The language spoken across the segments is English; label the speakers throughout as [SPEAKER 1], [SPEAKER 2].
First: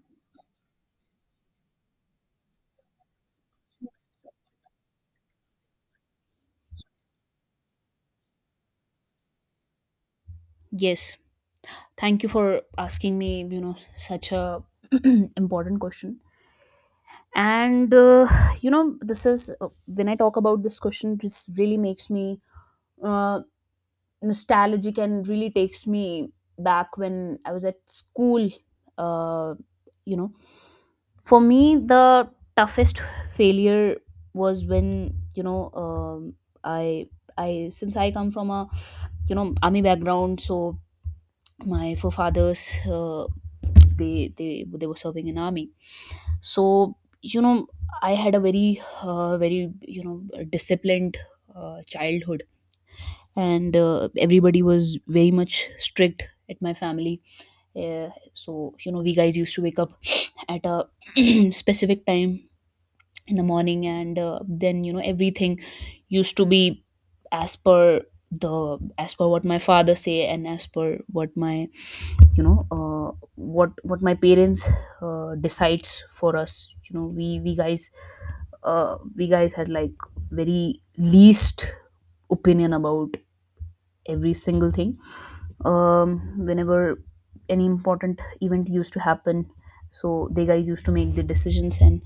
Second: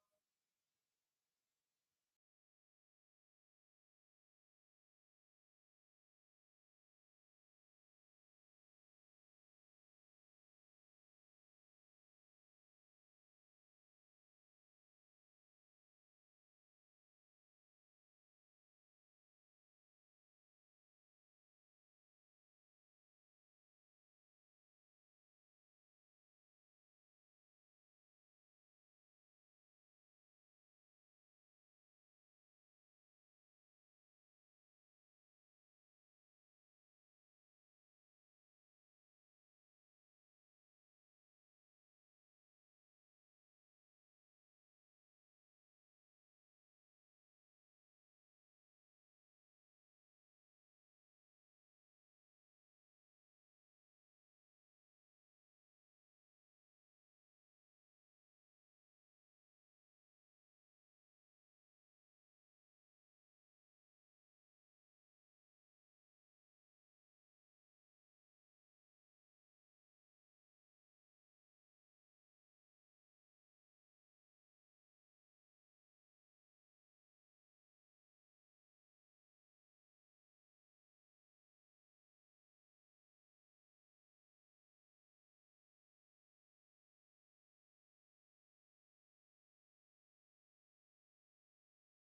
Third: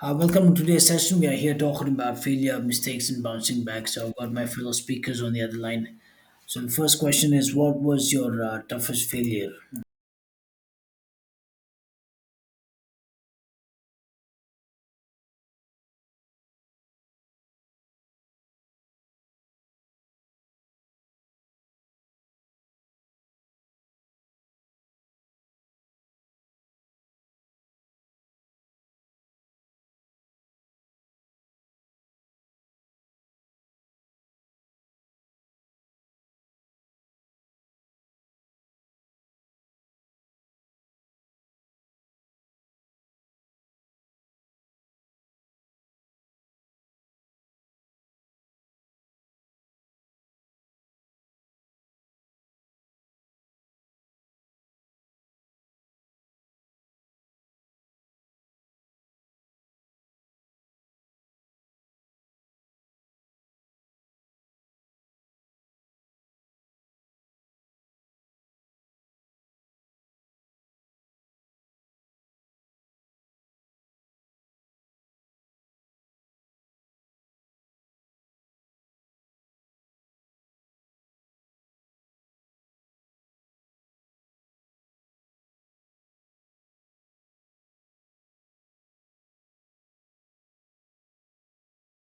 [SPEAKER 1] Welcome to today's session. We are here talking about failure, mistakes, and bouncing back. So I've got my fellow speakers on the other line. So the first question is, what was your toughest failure?
[SPEAKER 2] Yes. Thank you for asking me, such a important question. And this is when I talk about this question, this really makes me uh, nostalgic and really takes me back when I was at school. Uh, you know, for me, the toughest failure was when I I, since I come from a army background, so my forefathers, they were serving in army. So you know I had a very very disciplined childhood, and everybody was very much strict at my family. So we guys used to wake up at a specific time in the morning, and then everything used to be as per the as per what my father say, and as per what my you know uh, what my parents decides for us. You know we we guys uh, we guys had like very least opinion about every single thing. Um, whenever any important event used to happen, so they guys used to make the decisions, and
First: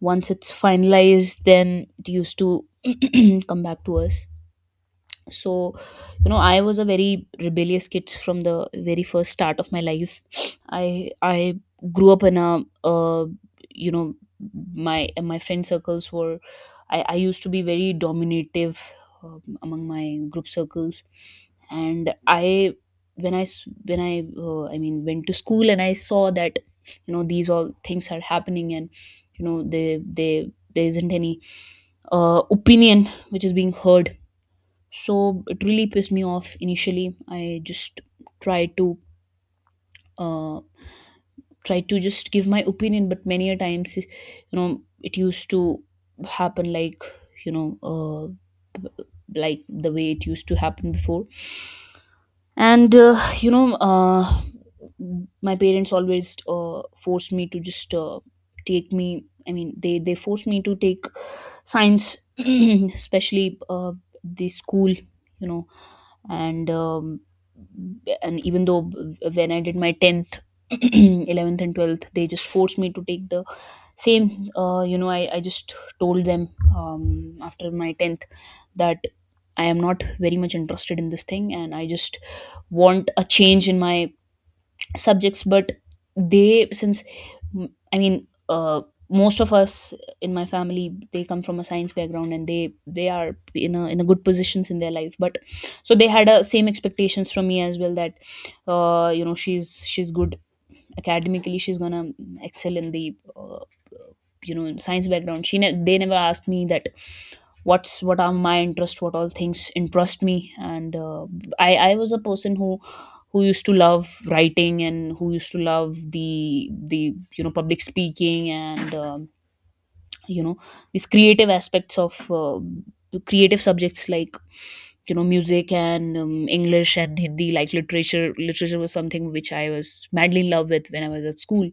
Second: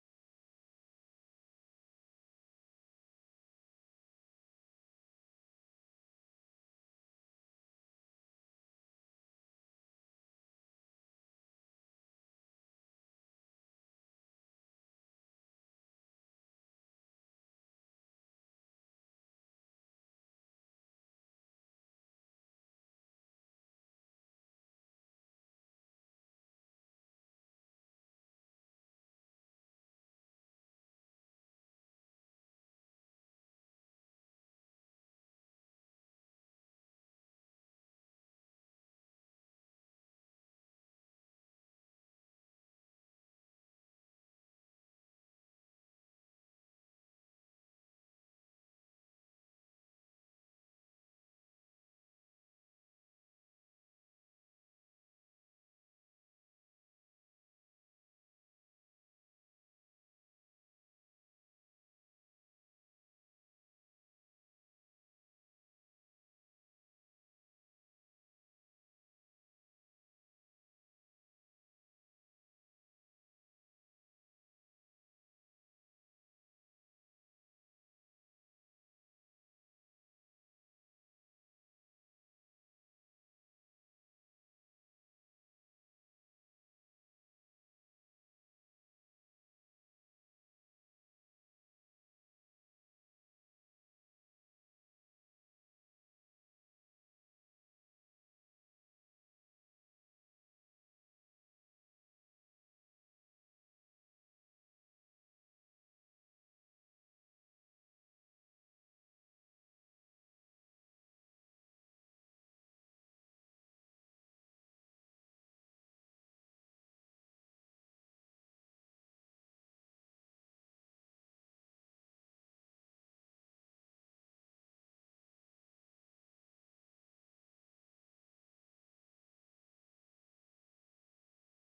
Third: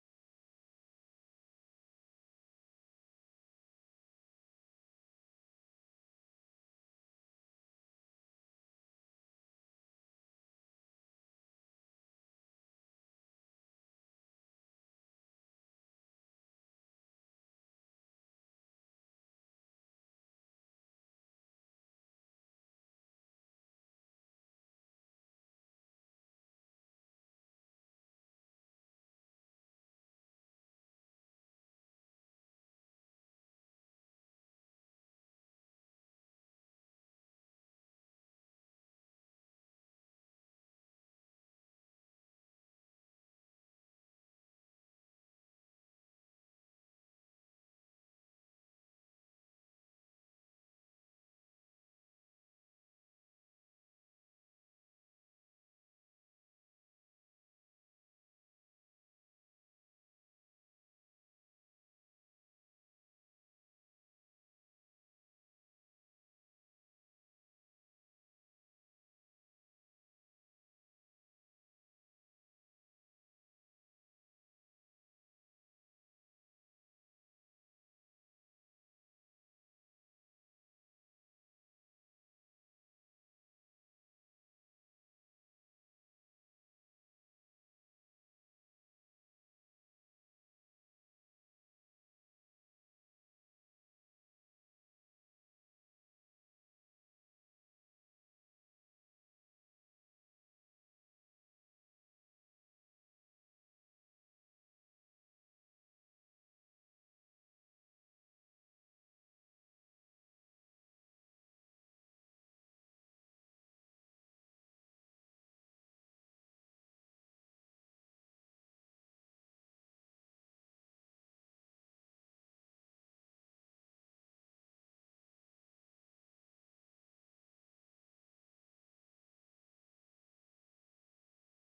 [SPEAKER 2] once it's finalized then it used to come back to us. So I was a very rebellious kid from the very first start of my life. I grew up in a, uh, you know my friend circles were, I used to be very dominative among my group circles. And I, when I s- when I mean went to school and I saw that these all things are happening, and they there isn't any opinion which is being heard. So it really pissed me off. Initially I just tried to, uh, try to just give my opinion, but many a times it used to happen, like you know uh, like the way it used to happen before. And my parents always forced me to just take me I mean, they forced me to take science. Especially the school, and even though when I did my 10th, 11th, and 12th, they just forced me to take the same. I just told them, after my 10th, that I am not very much interested in this thing, and I just want a change in my subjects. But they, since I mean, most of us in my family, they come from a science background, and they are in a good positions in their life. But so they had a same expectations from me as well, that she's good academically, she's gonna excel in the in science background. They never asked me that, what are my interest, what all things interest me. And I was a person who used to love writing, and who used to love the you know public speaking, and you know these creative aspects of creative subjects like music, and English and Hindi, like literature. Literature was something which I was madly in love with when I was at school,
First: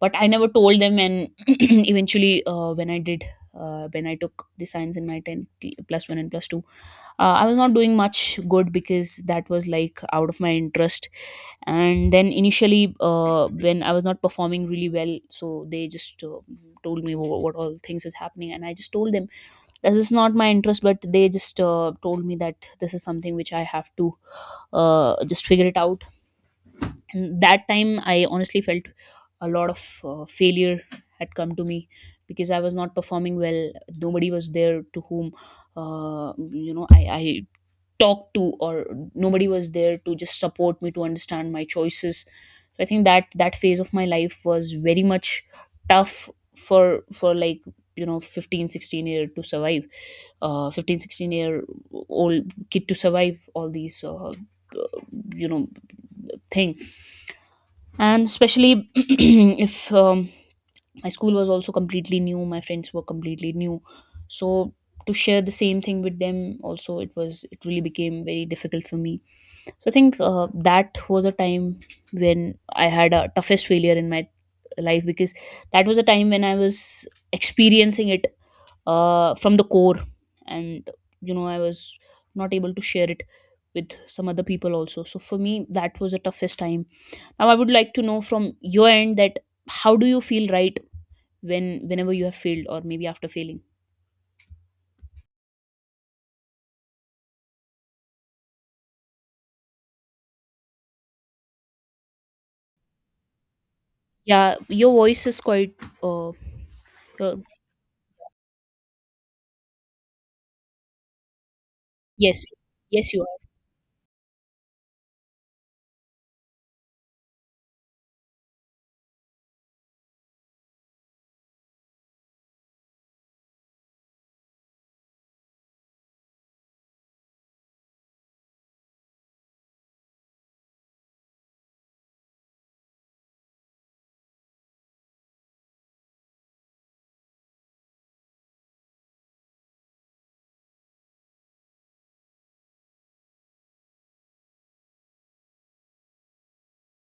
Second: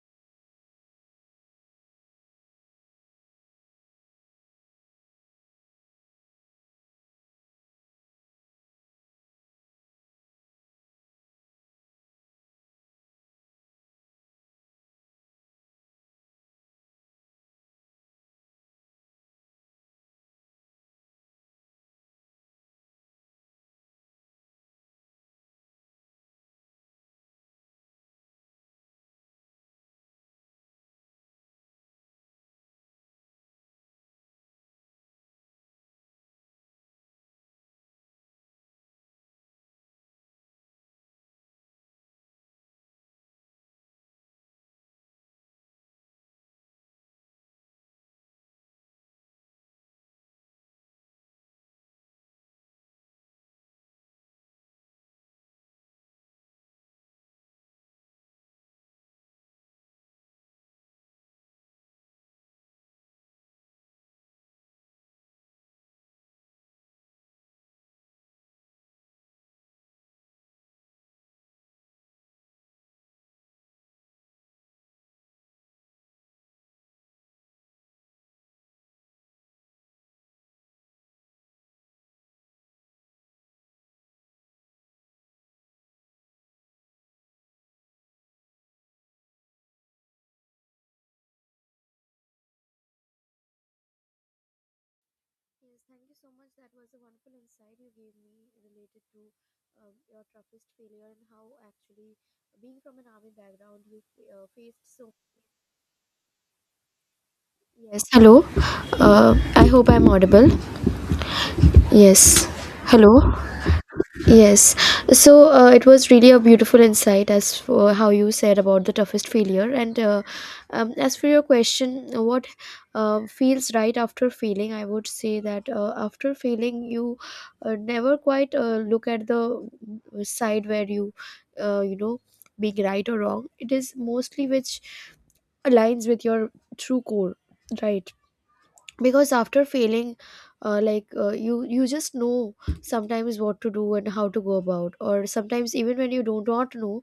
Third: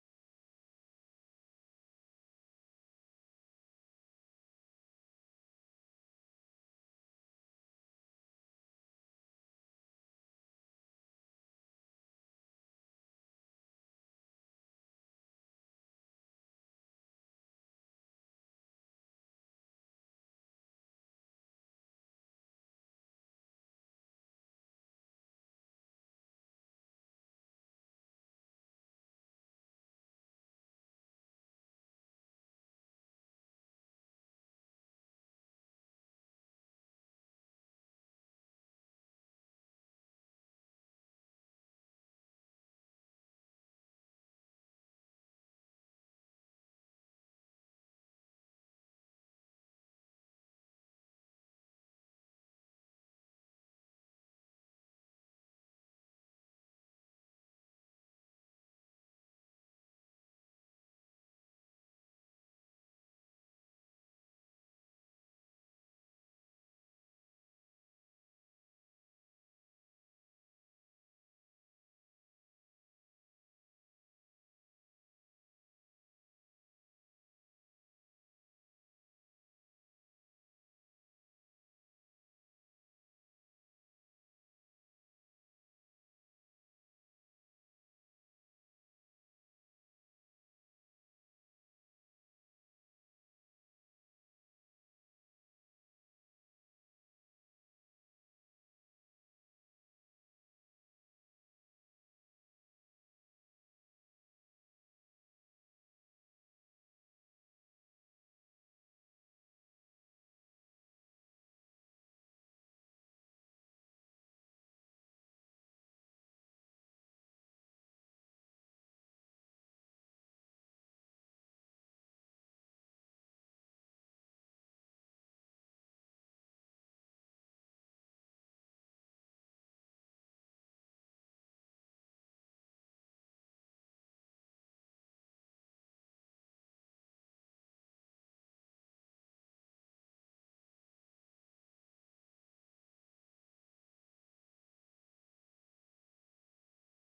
[SPEAKER 2] but I never told them. And eventually when I took the science in my 10 plus 1 and plus 2, I was not doing much good, because that was like out of my interest. And then initially when I was not performing really well, so they just told me what, all things is happening, and I just told them, this is not my interest. But they just told me that this is something which I have to just figure it out. And that time I honestly felt a lot of failure had come to me, because I was not performing well. Nobody was there to whom I talk to, or nobody was there to just support me, to understand my choices. So I think that phase of my life was very much tough for like 15, 16 year to survive, 15, 16 year old kid to survive all these uh, you know thing. And especially, if um, my school was also completely new, my friends were completely new. So to share the same thing with them also, it really became very difficult for me. So I think that was a time when I had a toughest failure in my life, because that was a time when I was experiencing it from the core, and I was not able to share it with some other people also. So for me, that was the toughest time. Now I would like to know from your end that, how do you feel right whenever you have failed, or maybe after failing?
[SPEAKER 3] Yes, thank you so much. That was a wonderful insight you gave me related to your toughest failure and how actually being from an army background you
[SPEAKER 2] Yeah,
[SPEAKER 3] faced
[SPEAKER 2] your
[SPEAKER 3] so.
[SPEAKER 2] voice is quite. Uh, uh,
[SPEAKER 3] Yes, hello. I hope I'm audible.
[SPEAKER 2] yes,
[SPEAKER 3] Yes,
[SPEAKER 2] yes, you
[SPEAKER 3] hello.
[SPEAKER 2] are.
[SPEAKER 3] Yes, so it was really a beautiful insight as for how you said about the toughest failure. And As for your question, what feels right after failing, I would say that after failing, you never quite look at the side where uh, you know, being right or wrong. It is mostly which aligns with your true core, right? Because after failing you just know sometimes what to do and how to go about, or sometimes even when you do not know,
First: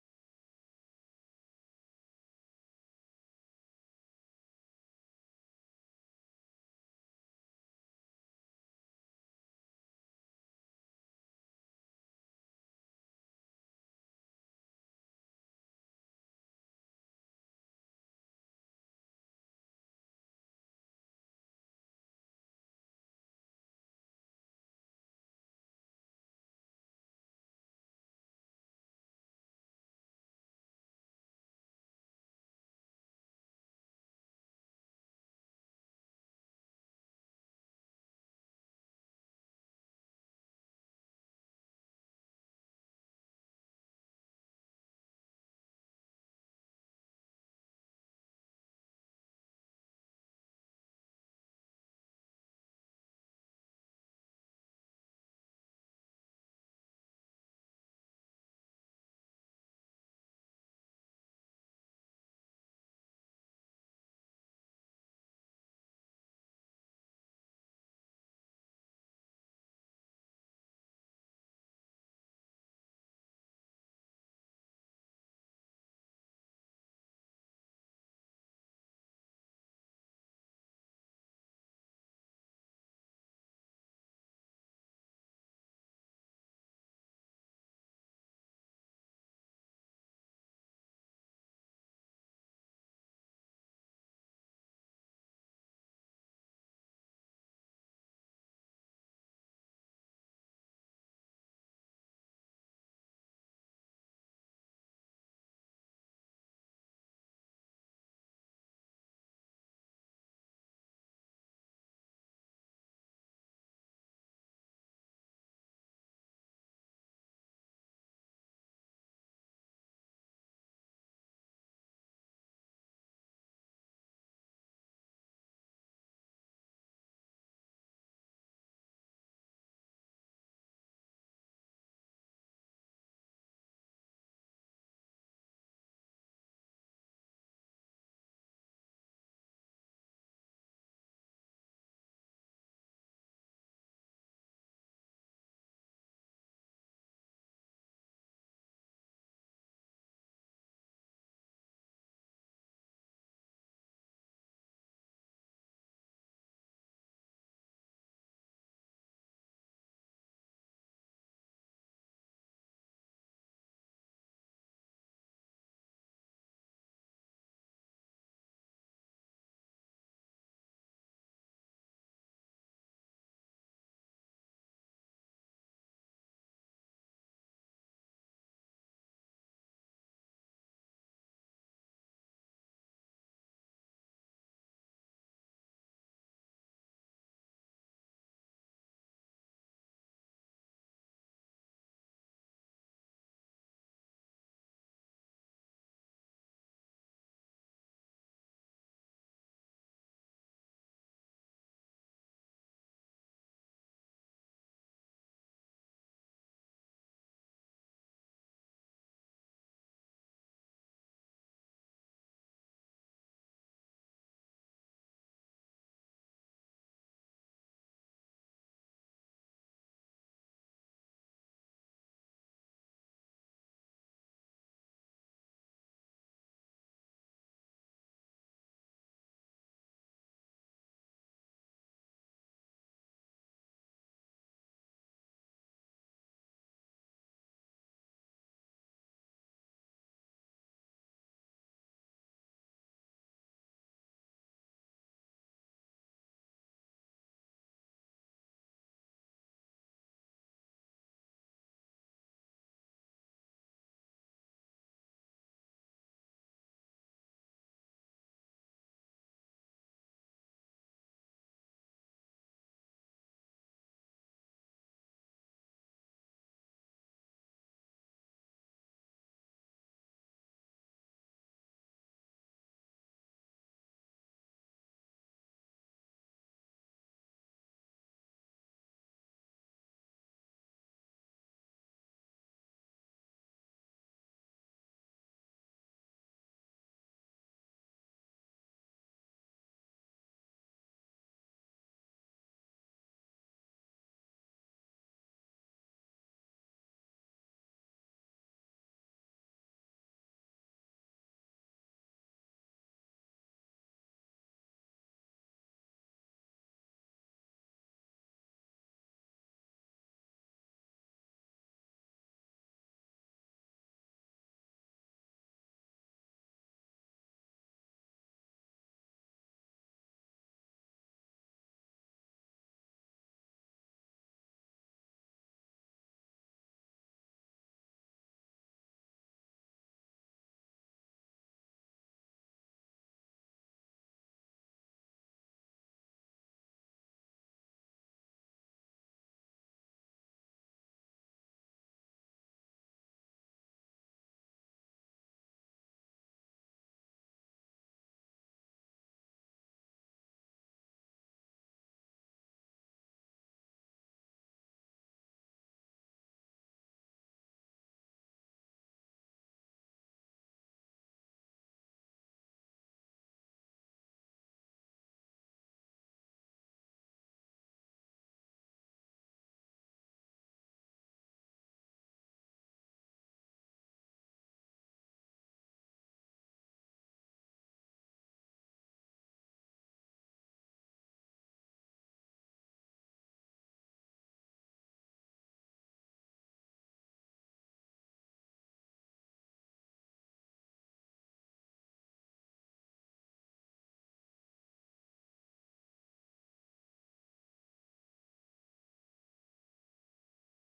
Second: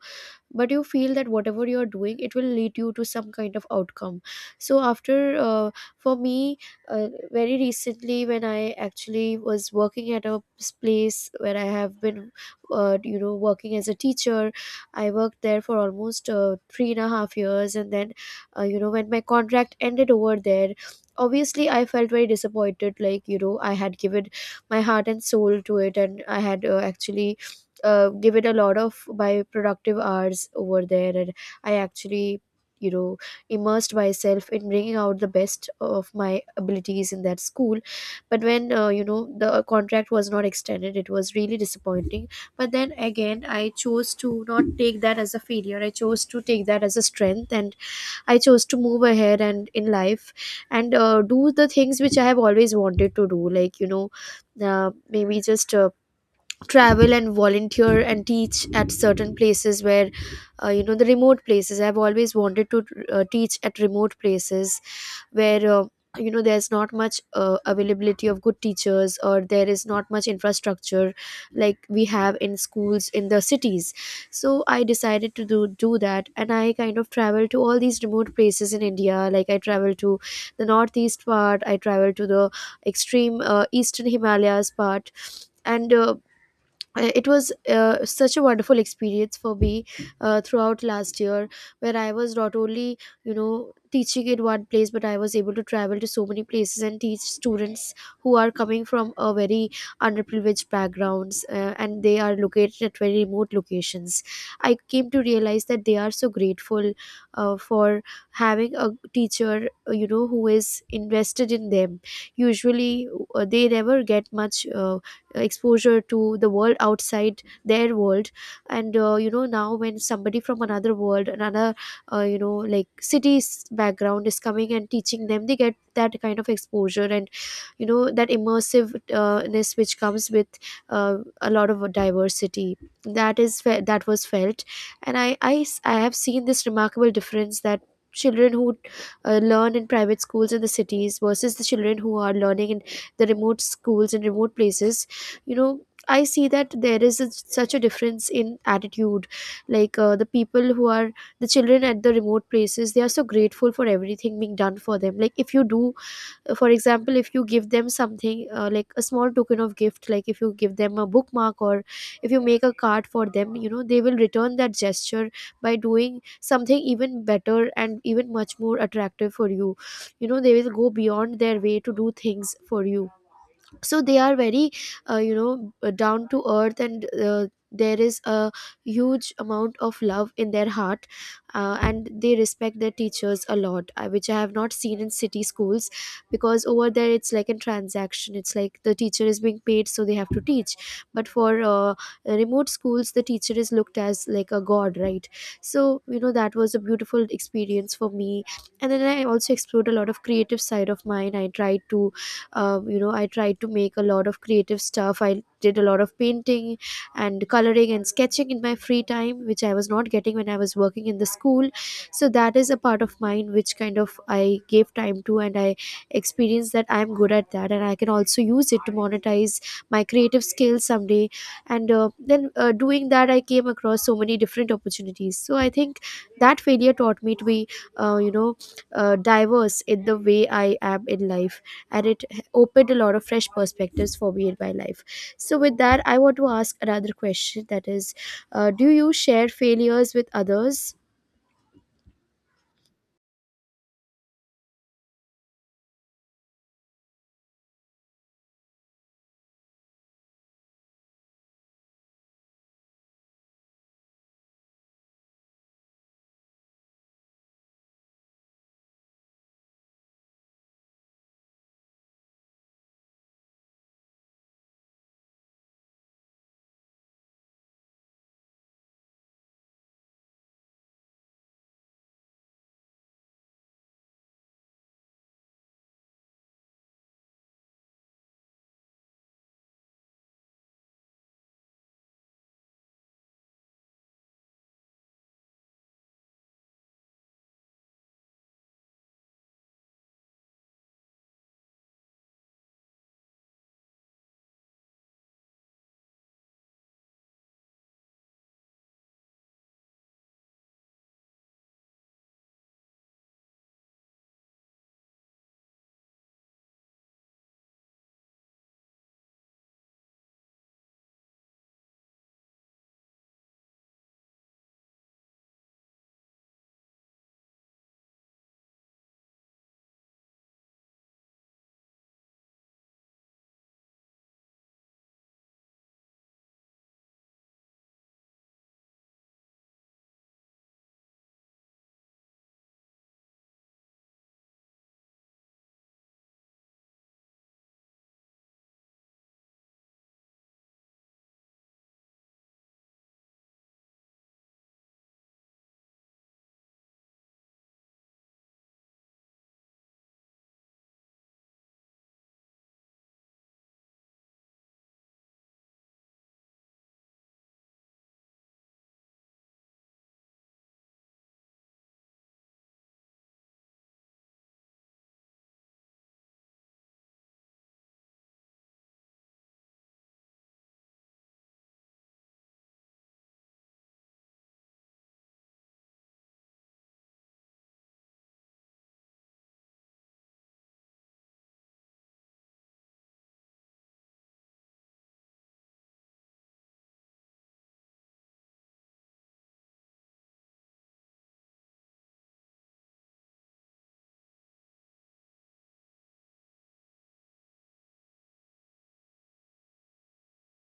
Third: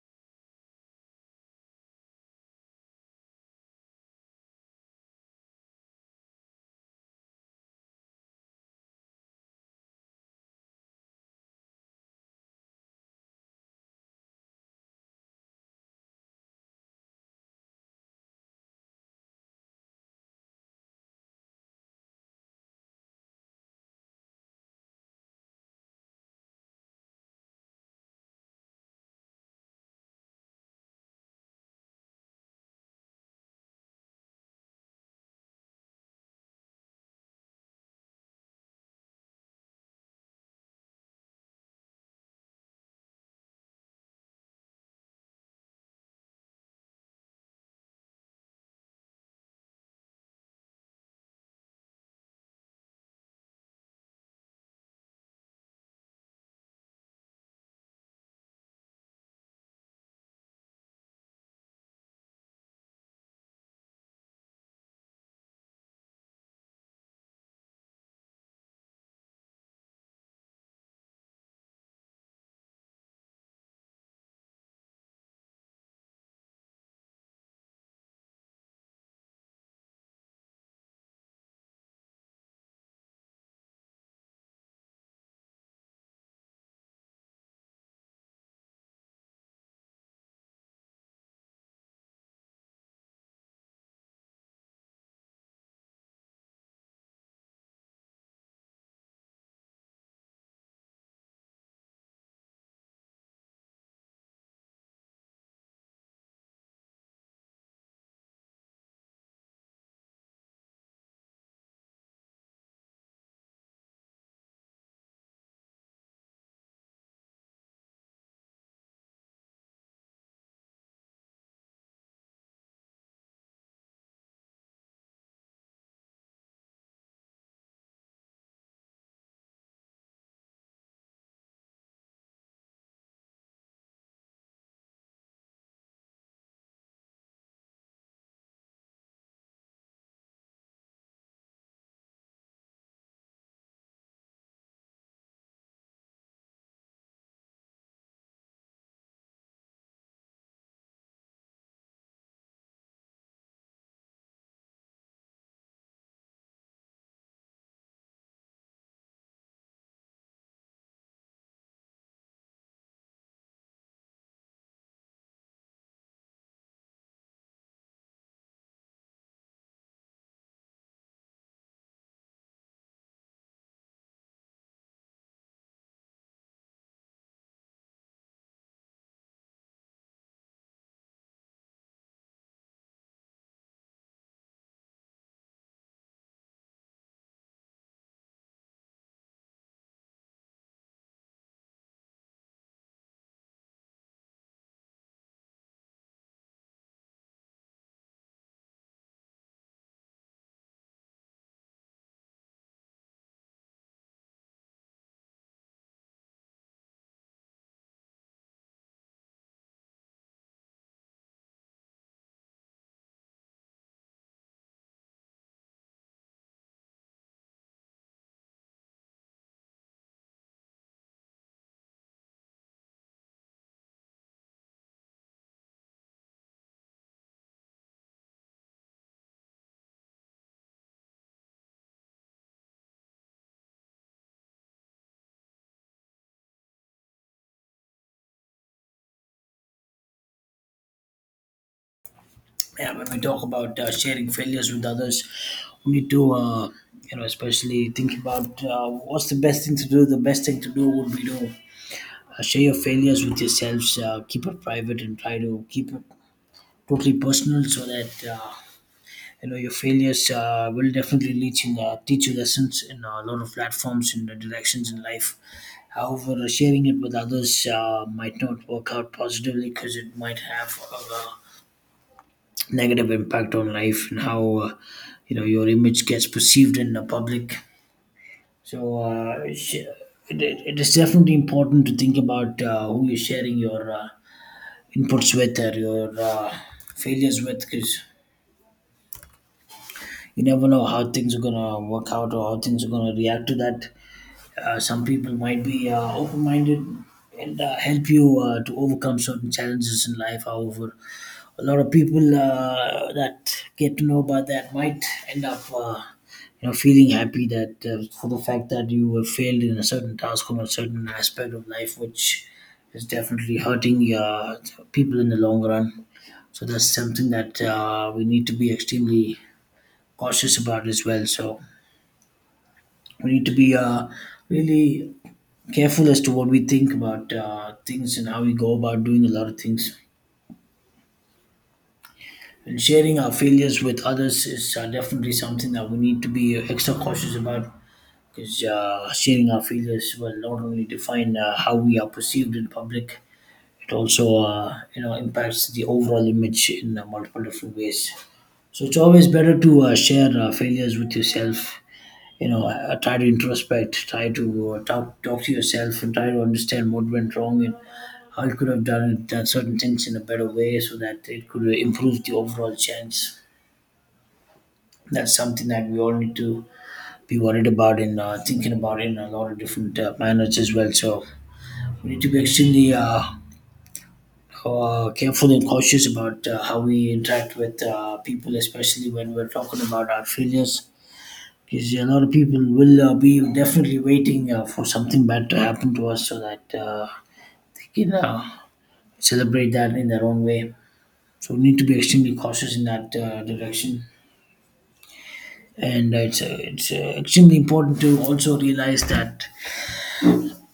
[SPEAKER 3] but you feel that whatever you're doing it will lead you to some kind of outcome. So after for me, very recently when I actually was working at place where I have been, working as a teacher. I worked there for almost 3.5 years, and then when my contract ended over there, obviously I felt very disappointed. Like, you know, I had given my heart and soul to it, and I had actually give it a lot of my productive hours over there. And I actually, you know, immersed myself in bringing out the best of my abilities in that school. But when, you know, the contract was not extended, it was really disappointing. But then again, I chose to not take that as a failure. I chose to take that as a strength, and I chose to move ahead and in life. And do the things which I have always wanted to do, like, you know, maybe just travel and volunteer and teach at certain places where, you know, the remote places. I've always wanted to teach at remote places where, you know, there's not much availability of good teachers, or there is not much infrastructure like we have in schools in the cities. So I decided to do that, and I kind of travel to all these remote places in India. Like I travel to the northeast part, I travel to the extreme eastern Himalayas part. And it was such a wonderful experience for me throughout last year, where I was not only, you know, teaching in one place, but I was able to travel to so many places and teach students who are coming from a very underprivileged backgrounds. And they are located at very remote locations. I came to realize that they are so grateful for having a teacher, you know, who is invested in them. Usually they never get much exposure to the world outside their world. And, you know, now when somebody from another world, another, you know, like city's background, is coming and teaching them, they get that kind of exposure. And, you know, that immersive ness which comes with a lot of diversity, that that was felt. And I have seen this remarkable difference, that children who learn in private schools in the cities versus the children who are learning in the remote schools and remote places, you know, I see that there is such a difference in attitude. Like, the people who are, the children at the remote places, they are so grateful for everything being done for them. Like, if you do, for example, if you give them something, like a small token of gift, like if you give them a bookmark or if you make a card for them, you know, they will return that gesture by doing something even better and even much more attractive for you. You know, they will go beyond their way to do things for you. So they are very down to earth. And there is a huge amount of love in their heart. And they respect their teachers a lot, which I have not seen in city schools. Because over there it's like a transaction, it's like the teacher is being paid so they have to teach. But for, remote schools, the teacher is looked as like a god, right? So, you know, that was a beautiful experience for me. And then I also explored a lot of creative side of mine. I tried to, I tried to make a lot of creative stuff. I did a lot of painting and coloring and sketching in my free time, which I was not getting when I was working in the school. So that is a part of mine which kind of I gave time to, and I experienced that I'm good at that and I can also use it to monetize my creative skills someday. And then doing that, I came across so many different opportunities. So I think that failure taught me to be, uh, you know diverse in the way I am in life. And it opened a lot of fresh perspectives for me in my life. So with that I want to ask another question, that is, do you share failures with others?
[SPEAKER 1] Yeah, when we talk about sharing failures with others, we need to, you know, especially think about what's the best thing to do. The best thing to do would be to share your failures with yourselves, keep it private, and try to keep it totally personal so that. Uh, you know your failures will definitely teach you lessons in a lot of platforms and directions in life. However, sharing it with others might not work out positively, because it might have a negative impact on life and how you know your image gets perceived in the public. So it is definitely important to think about who you're sharing your inputs with, or your uh, failures with, because you never know how things are gonna work out or how things are gonna react to that. Some people might be open-minded and help you to overcome certain challenges in life. However, a lot of people that get to know about that might end up. You know, feeling happy that for the fact that you were failed in a certain task or a certain aspect of life, which is definitely hurting people in the long run. So that's something that we need to be extremely cautious about as well. So we need to be really careful as to what we think about things and how we go about doing a lot of things. And sharing our failures with others is definitely something that we need to be extra cautious about, because sharing our failures will not only define how we are perceived in public, it also you know impacts the overall image in multiple different ways. So it's always better to share failures with yourself, you know, try to introspect, try to talk to yourself and try to understand what went wrong and how you could have done certain things in a better way so that it could improve the overall chance. That's something that we all need to be worried about and thinking about in a lot of different manners as well. So we need to be extremely careful and cautious about how we interact with people, especially when we're talking about our failures, because a lot of people will be definitely waiting for something bad to happen to us, so that they can celebrate that in their own way. So we need to be extremely cautious in that direction. And it's extremely important to also realize that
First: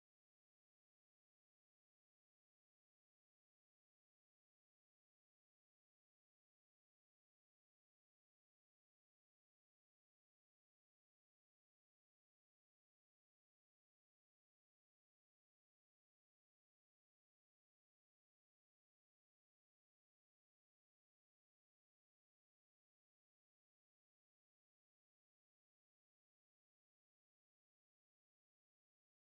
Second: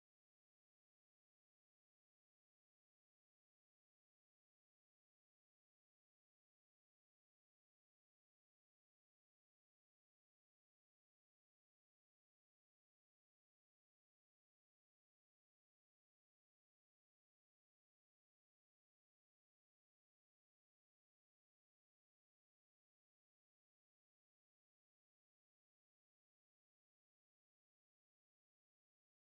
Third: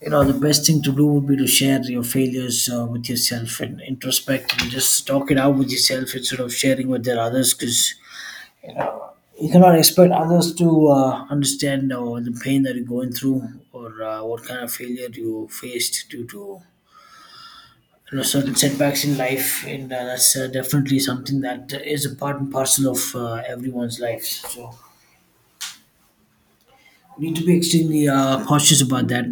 [SPEAKER 1] you know the best thing to do would be to share your failures with yourself and introspect and just talk it out with yourself instead of sharing with their others, because you cannot expect others to understand or the pain that you're going through or what kind of failure you faced due to you know certain setbacks in life. And that's definitely something that is a part and parcel of everyone's lives. So we need to be extremely cautious about that.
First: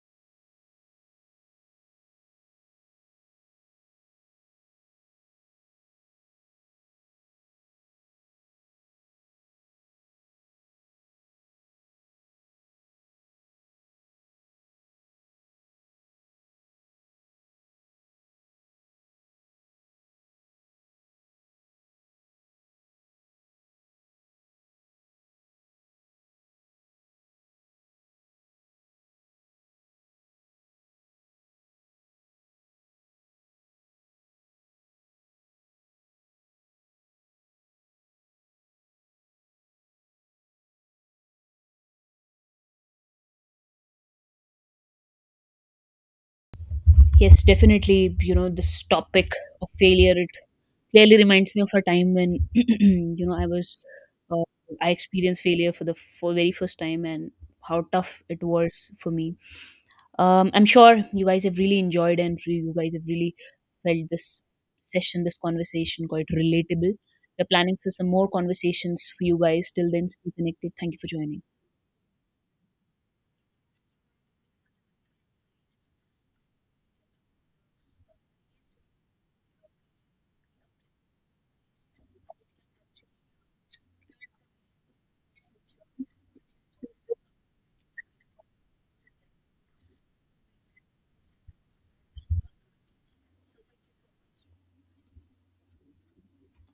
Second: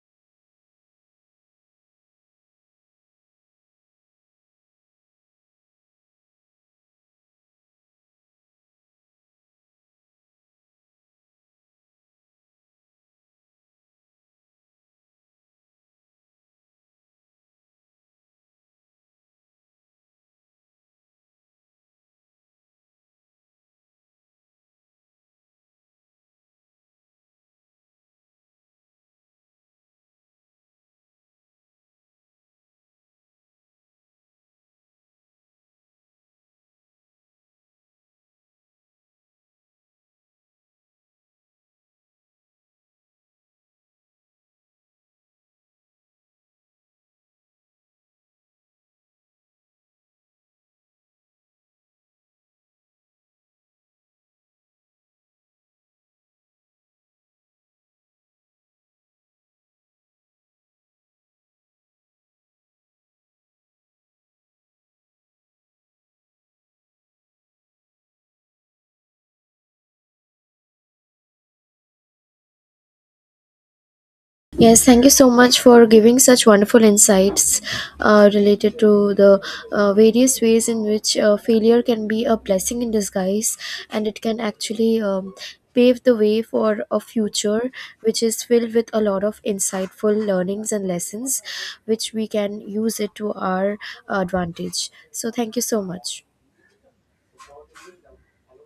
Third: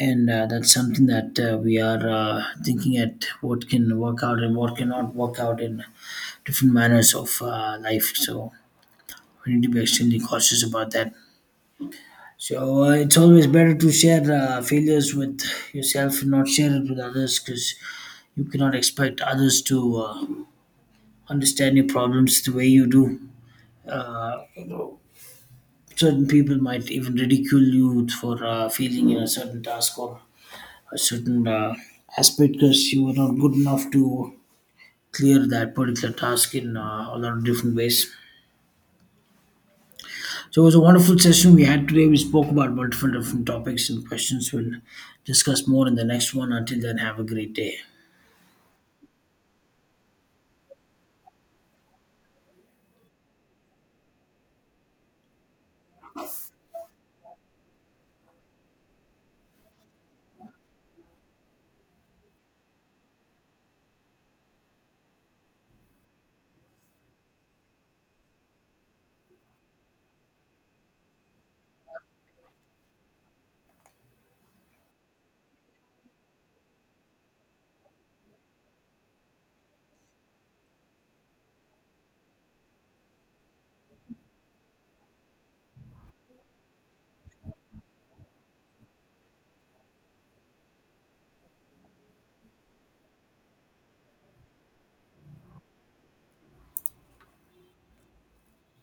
[SPEAKER 1] And that's something that we are thinking at what can work out and what cannot work out in different manners of life. So we need to be extremely cautious about that. So it's always better to share failures with yourself and not share it with others, because you cannot expect others to understand your problems the way you do. You know, certain people might even ridicule you for failing in a certain task or a certain aspect, because you were not good enough to clear that particular task in a lot of different ways. So it was a wonderful session we had today. We spoke about multiple different topics and questions. We'll discuss more in the next one. Until then, have a
[SPEAKER 2] Yes,
[SPEAKER 1] great day.
[SPEAKER 2] definitely. This topic of failure, it clearly reminds me of a time when, uh, I experienced failure for the for very first time, and how tough it was for me. I'm sure you guys have really enjoyed and you guys have really felt this session, this conversation quite relatable. We're planning for some more conversations for you guys. Till then, stay connected. Thank you for joining.
[SPEAKER 3] Yes, thank you so much for giving such wonderful insights related to the various ways in which failure can be a blessing in disguise, and it can actually pave the way for a future which is filled with a lot of insightful learnings and lessons, which we can use it to our advantage. So, thank you so much.